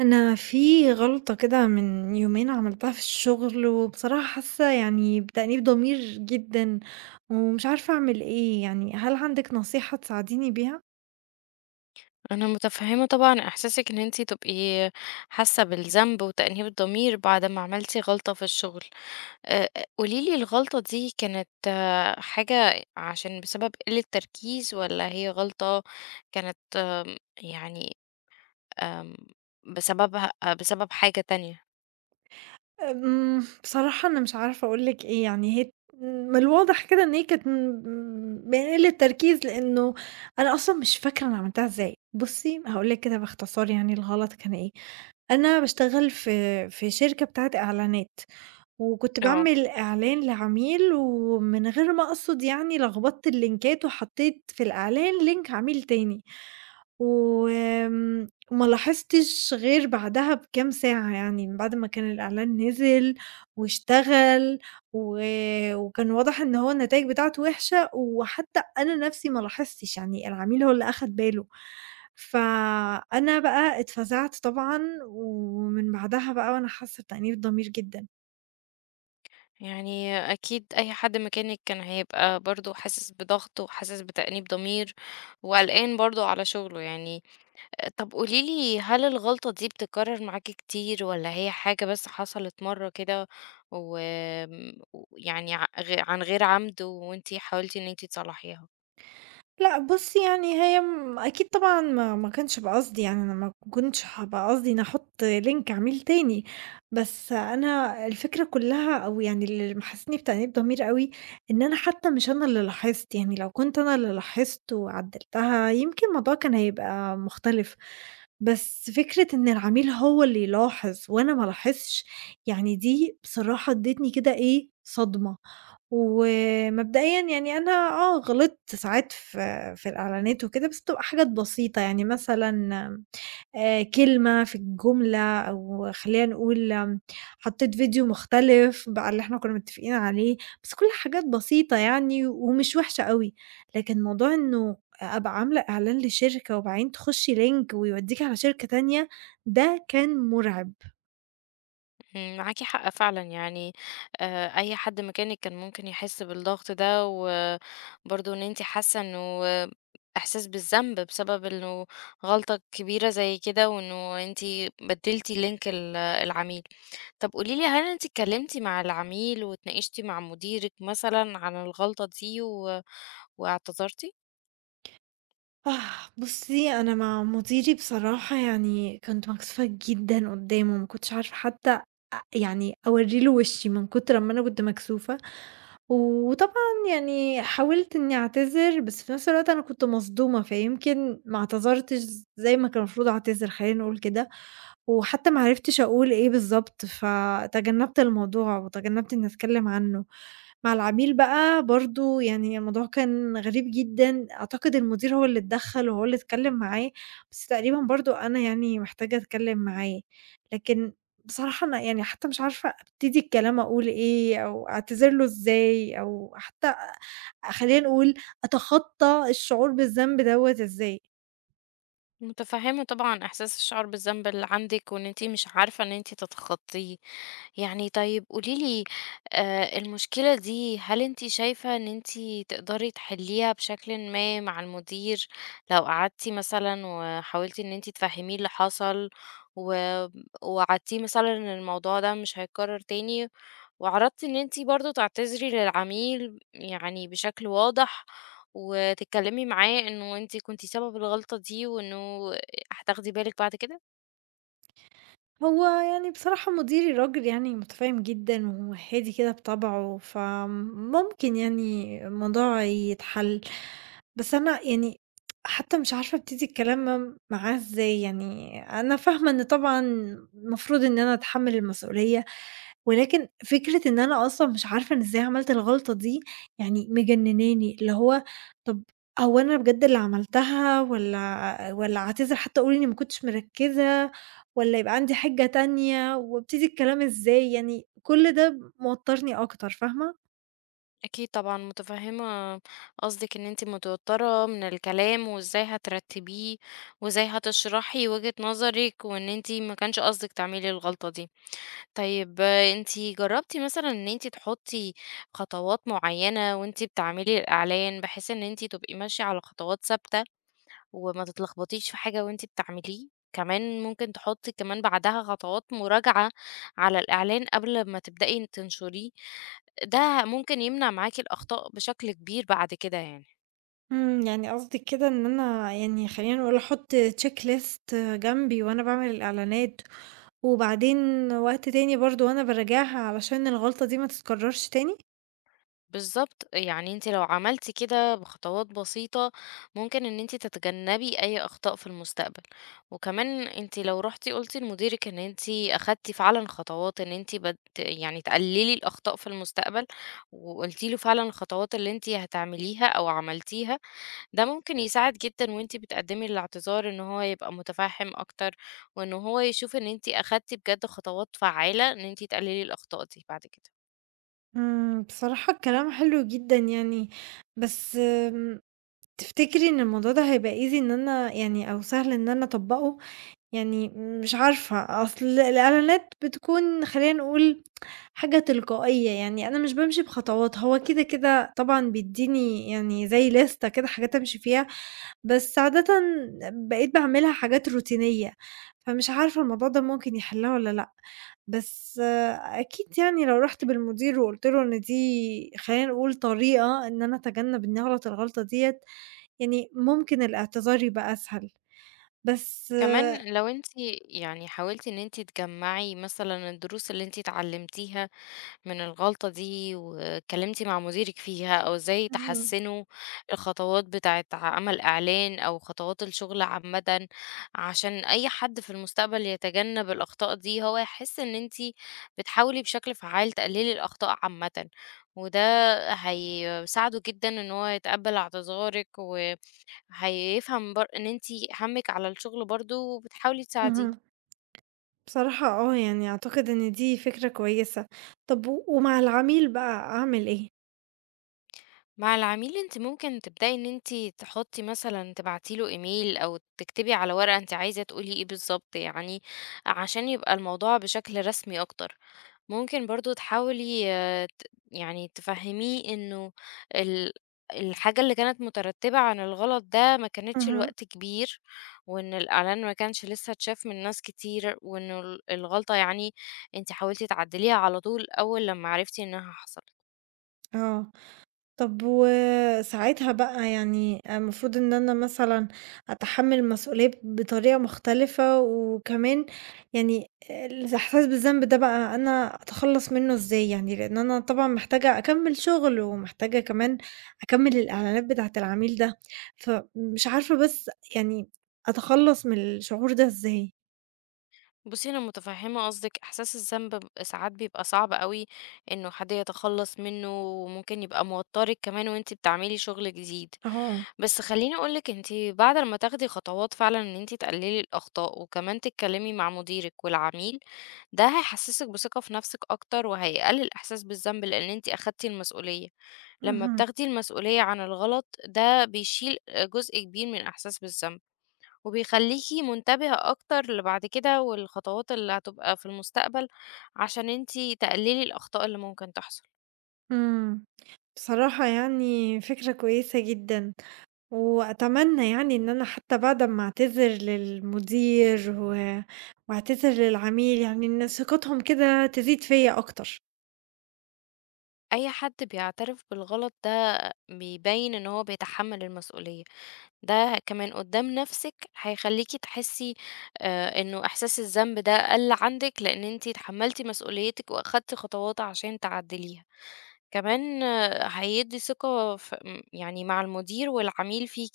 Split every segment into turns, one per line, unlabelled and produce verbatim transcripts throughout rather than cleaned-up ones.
أنا في غلطة كده من يومين عملتها في الشغل، وبصراحة حاسة يعني بتأنيب ضمير جدًا، ومش عارفة أعمل إيه، يعني هل عندِك نصيحة تساعديني بيها؟
انا متفهمه طبعا احساسك ان انتي تبقي حاسه بالذنب وتأنيب الضمير بعد ما عملتي غلطه في الشغل. أه، أه، قوليلي الغلطه دي كانت آه، حاجه عشان بسبب قله تركيز ولا هي غلطه كانت آم، يعني آم، بسببها آه، بسبب حاجه تانية.
امم، بصراحة أنا مش عارفة أقول لِك إيه، يعني هي من الواضح كده إن هي كانت م بقلة تركيز، لإنه أنا أصلًا مش فاكرة أنا عملتها إزاي. بُصي، هاقول لِك كده باختصار يعني الغلط كان إيه، أنا باشتغل في في شركة بتاعة إعلانات. وكنت
اه
باعمل إعلان لعميل ومن غير ما أقصد يعني لخبطت اللينكات وحطيت في الإعلان لينك عميل تاني، وآمم ما لاحظتش غير بعدها بكام ساعة يعني من بعد ما كان الإعلان نزل واشتغل و وكان واضح إن هو النتايج بتاعته وِحشة، وحتى أنا نفسي ما لاحظتش يعني العميل هو اللي أخد باله، فأنا بقى اتفزعت طبعًا ومن بعدها بقى وأنا حاسة بتأنيب ضمير جدًا.
يعني اكيد اي حد مكانك كان هيبقى برضو حاسس بضغط وحاسس بتأنيب ضمير وقلقان برضو على شغله يعني. طب قولي لي، هل الغلطة دي بتتكرر معاكِ كتير والّا هي حاجة بس حصلت مرّة كده و آمم، ويعني ع غ عن غير عمد وأنتِ حاولتِ إن أنتِ تصلّحيها؟
لأ بُصّي، يعني هي م أكيد طبعًا ما ما كانش بقصدي، يعني أنا ما كنتش هابقى قصدي إني أحُط link عميل تاني، بس أنا الفكرة كُلّها أو يعني اللي محسّسني بتأنيب ضمير أوي، إن أنا حتى مش أنا اللي لاحظت، يعني لو كنت أنا اللي لاحظت وعدّلتها يمكن الموضوع كان هيبقى مختلف، بس فكرة إن العميل هو اللي يلاحظ وأنا ما الاحظش، يعني دي بصراحة ادّتني كده إيه، صدمة. ومبدئيًا يعني أنا آه، غلطت ساعات في في الإعلانات وكده، بس بتبقى حاجات بسيطة، يعني مثلًا آآ كلمة في الجملة أو خلّينا نقول آمم، حطيت فيديو مختلف بقى اللي إحنا كنا متفقين عليه، بس كلّها حاجات بسيطة يعني ومش وحشة أوي، لكن موضوع إنه أبقى عاملة إعلان لشركة وبعدين تخشّي link ويودّيكِ على شركة تانية، ده كان مُرعب.
إمم، معاكِ حق فعلًا يعني. آآ، أي حد مكانِك كان ممكن يحس بالضغط ده، وبرضه إن أنتِ حاسة إنه إحساس بالذنب بسبب إنه غلطة كبيرة زي كده، وإنه أنتِ بدّلتِ link ال العميل. طب قولي لي، هل أنتِ اتكلمتِ مع العميل واتناقشتِ مع مديرِك مثلًا عن الغلطة دي و واعتذرتِ؟
آه، بُصّي، أنا مع مديري بصراحة يعني كنت مكسوفة جدًا قدّامه، ما كنتش عارفة حتى أ يعني أورّي له وشّي من كتر أمّا أنا كنت مكسوفة، وطبعًا يعني حاولت إنّي أعتذر، بس في نفس الوقت أنا كنت مصدومة، فيمكن ما اعتذرتش زي ما كان المفروض أعتذر خلّينا نقول كده، وحتى ما عرفتش أقول إيه بالضبط، فتجنّبت الموضوع وتجنّبت إنّي أتكلّم عنّه. مع العميل بقى برضه يعني الموضوع كان غريب جدًا، أعتقد المدير هو اللي اتدخّل وهو اللي اتكلّم معاه، بس تقريبًا برضه أنا يعني محتاجة أتكلّم معاه، لكن بصراحة أنا يعني حتى مش عارفة أبتدي الكلام أقول إيه، أو أعتذر له إزاي، أو حتى أ خلّينا نقول أتخطّى الشعور بالذنب دوّة إزاي.
متفهمة طبعًا إحساس الشعور بالذنب اللي عندِك، وإن أنتِ مش عارفة إن أنتِ تتخطيه. يعني طيب قولي لي، آآ، المشكلة دي هل أنتِ شايفة إن أنتِ تقدري تحليها بشكلٍ ما مع المدير، لو قعدتِ مثلًا وحاولتِ إن أنتِ تفهميه اللي حصل، و ووعدتيه مثلًا إن الموضوع ده مش هيتكرر تاني، وعرضتِ إن أنتِ برضه تعتذري للعميل يعني بشكل واضح، وتتكلمي معاه إنه أنتِ كنتِ سبب الغلطة دي، وإنه هتاخدي بالِك بعد كده؟
هو يعني بصراحة مديري راجل يعني متفاهم جدًا وهادي كده بطبعه، فممكن يعني الموضوع يتحل. بس أنا يعني حتى مش عارفة أبتدي الكلام معاه إزاي، يعني أنا فاهمة إن طبعًا المفروض إن أنا أتحمّل المسؤولية، ولكن فكرة إن أنا أصلًا مش عارفة أنا إزاي عملت الغلطة دي، يعني مجنناني، اللي هو طَب هو أنا بجد اللي عملتها والّا والّا أعتذر حتى أقول إني ما كنتش مركّزة، والّا يبقى عندي حِجة تانية وأبتدي الكلام إزاي، يعني كل ده موتّرني أكتر، فاهمة؟
أكيد طبعًا متفهمة قصدِك إن أنتِ متوترة من الكلام، وإزاي هترتبيه، وإزاي هتشرحي وجهة نظرِك، وإن أنتِ ما كانش قصدِك تعملي الغلطة دي. طيب أنتِ جربتِ مثلًا إن أنتِ تحطي خطوات معينة وأنتِ بتعملي الإعلان، بحيث إن أنتِ تبقي ماشية على خطوات ثابتة وما تتلخبطيش في حاجة وأنتِ بتعمليه، كمان ممكن تحطي كمان بعدها خطوات مراجعة على الإعلان قبل ما تبدئي تنشريه، ده ممكن يمنع معاكِ الأخطاء بشكل كبير بعد كده يعني.
إمم، يعني قصدِك كده إن أنا يعني خلّينا نقول أحُط check list جنبي وأنا باعمل الإعلانات، وبعدين وقت تاني برضه وأنا باراجعها علشان الغلطة دي ما تتكرّرش تاني؟
بالضبط، يعني أنتِ لو عملتِ كده بخطوات بسيطة، ممكن إن أنتِ تتجنبي أي أخطاء في المستقبل، وكمان أنتِ لو رُحتِ قُلتِ لمديرِك إن أنتِ أخدتِ فعلًا خطوات إن أنتِ بت يعني تقللي الأخطاء في المستقبل، وقُلتِ له فعلًا الخطوات اللي أنتِ هتعمليها أو عملتيها، ده ممكن يساعد جدًا وأنتِ بتقدمي الاعتذار إن هو يبقى متفهم أكتر، وإن هو يشوف إن أنتِ أخدتِ بجد خطوات فعالة إن أنتِ تقللي الأخطاء دي بعد كده.
إمم، بصراحة الكلام حلو جدًا يعني، بس آمم، تفتكري إن الموضوع ده هيبقى easy إن أنا يعني أو سهل إن أنا أطبّقه؟ يعني مش عارفة، أصل الإعلانات بتكون خلّينا نقول حاجة تلقائية، يعني أنا مش بامشي بخطوات، هو كده، كده طبعًا بيدّيني يعني زي لِستة كده حاجات أمشي فيها، بس عادةً بقيت باعملها حاجات روتينية، فمش عارفة الموضوع ده ممكن يحلها والّا لأ، بس آه، أكيد يعني لو رُحت بالمدير وقُلت له إن دي خلّينا نقول طريقة إن أنا أتجنب إني أغلط الغلطة ديّة، يعني ممكن الاعتذار يبقى أسهل، بس
كمان لو أنتِ يعني حاولتِ إن أنتِ تجمّعي مثلًا الدروس اللي أنتِ اتعلمتيها من الغلطة دي، واتكلمتِ مع مديرِك فيها، أو إزاي
اهم.
تحسّنوا الخطوات بتاعة عمل إعلان أو خطوات الشغل عامةً، عشان أي حد في المستقبل يتجنب الأخطاء دي، هو يحس إن أنتِ بتحاولي بشكل فعّال تقللي الأخطاء عامةً، وده هيساعده جدًا إن هو يتقبل اعتذارِك و هيفهم بر إن أنتِ همِّك على الشغل برضه وبتحاولي
اهم.
تساعديه.
بصراحة آه، يعني أعتقد إن دي فكرة كويسة. طب و ومع العميل بقى أعمل إيه؟
مع العميل أنتِ ممكن تبدئي إن أنتِ تحطّي مثلًا تبعتي له إيميل أو تكتبي على ورقة أنتِ عايزة تقولي إيه بالضبط يعني، عشان يبقى الموضوع بشكل رسمي أكتر. ممكن برضه تحاولي آه، ت- يعني تفهميه انه ال- الحاجة اللي كانت مترتبة عن الغلط ده ما كانتش
اهم.
الوقت كبير، وان الاعلان ما كانش لسه اتشاف من ناس كتير، وان ال- الغلطة يعني انت حاولتي تعدليها على طول اول لما عرفتي انها حصلت.
آه، طب وساعتها بقى يعني المفروض إن أنا مثلًا أتحمّل المسؤولية بطريقة مختلفة، وكمان يعني الإحساس بالذنب ده بقى أنا أتخلّص منّه إزاي يعني؟ لإن أنا طبعًا محتاجة أكمّل شغل، ومحتاجة كمان أكمّل الإعلانات بتاعة العميل ده، فمش عارفة بس يعني أتخلّص من الشعور ده إزاي؟
بصي انا متفهمة قصدك احساس الذنب ب- ساعات بيبقى صعب قوي انه حد يتخلص منه، وممكن يبقى موترك كمان وانت بتعملي شغل جديد.
آه،
بس خلّيني أقول لِك أنتِ بعد لمّا تاخدي خطوات فعلًا إن أنتِ تقللي الأخطاء، وكمان تتكلمي مع مديرِك والعميل، ده هيحسسِك بثقة في نفسِك أكتر، وهيقلل الإحساس بالذنب لأن أنتِ أخدتِ المسؤولية. لمّا
اهم،
بتاخدي المسؤولية عن الغلط ده بيشيل جزء كبير من الإحساس بالذنب، وبيخليكِ منتبهة أكتر لبعد كده والخطوات اللي هتبقى في المستقبل، عشان أنتِ تقللي الأخطاء اللي ممكن تحصل.
إمم. بصراحة يعني فكرة كويسة جدًا، وأتمنى يعني إن أنا حتى بعد أمّا أعتذر للمدير و وأعتذر للعميل يعني إن ثقتهم كده تزيد فيّا أكتر.
أي حد بيعترف بالغلط ده بيبين إن هو بيتحمل المسؤولية. ده كمان قدّام نَفْسِك هيخلّيكِ تحسّي آآ إنه إحساس الذنب ده قَل عندِك، لإن أنتِ اتحمّلتِ مسؤوليتِك وأخدتِ خطوات عشان تعدّليها. كمان آه، هيدّي ثقة ف م يعني مع المدير والعميل فيكِ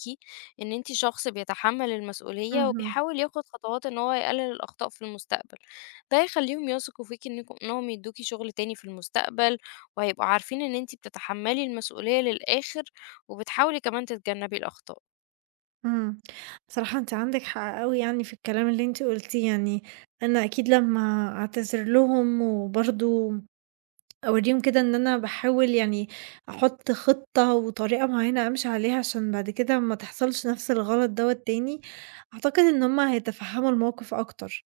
إن أنتِ شخص بيتحمّل المسؤولية
اهم،
وبيحاول ياخُد خطوات إن هو يقلِّل الأخطاء في المستقبل. ده هيخلّيهم يثقوا فيكِ إنكم إنّهم يدّوكِ شُغل تاني في المستقبل، وهيبقوا عارفين إن أنتِ بتتحمّلي المسؤولية للآخِر وبتحاولي كمان تتجنّبي الأخطاء.
إمم. بصراحة أنتِ عندِك حق أوي يعني في الكلام اللي أنتِ قُلتيه، يعني أنا أكيد لمّا أعتذر لهم وبرضه أورّيهم كده إن أنا باحاول يعني أحُط خطة وطريقة معيّنة أمشي عليها عشان بعد كده ما تحصلش نَفْس الغلط دوّة تاني، أعتقد إن هُم هيتفهّموا الموقِف أكتر.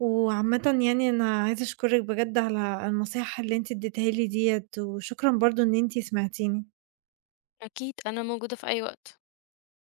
وعامةً يعني أنا عايزة أشكرِك بجد على النصايح اللي أنتِ ادّيتيها لي ديّة وشكرًا برضه إن أنتِ سمعتيني.
أكيد أنا موجودة في أي وقت.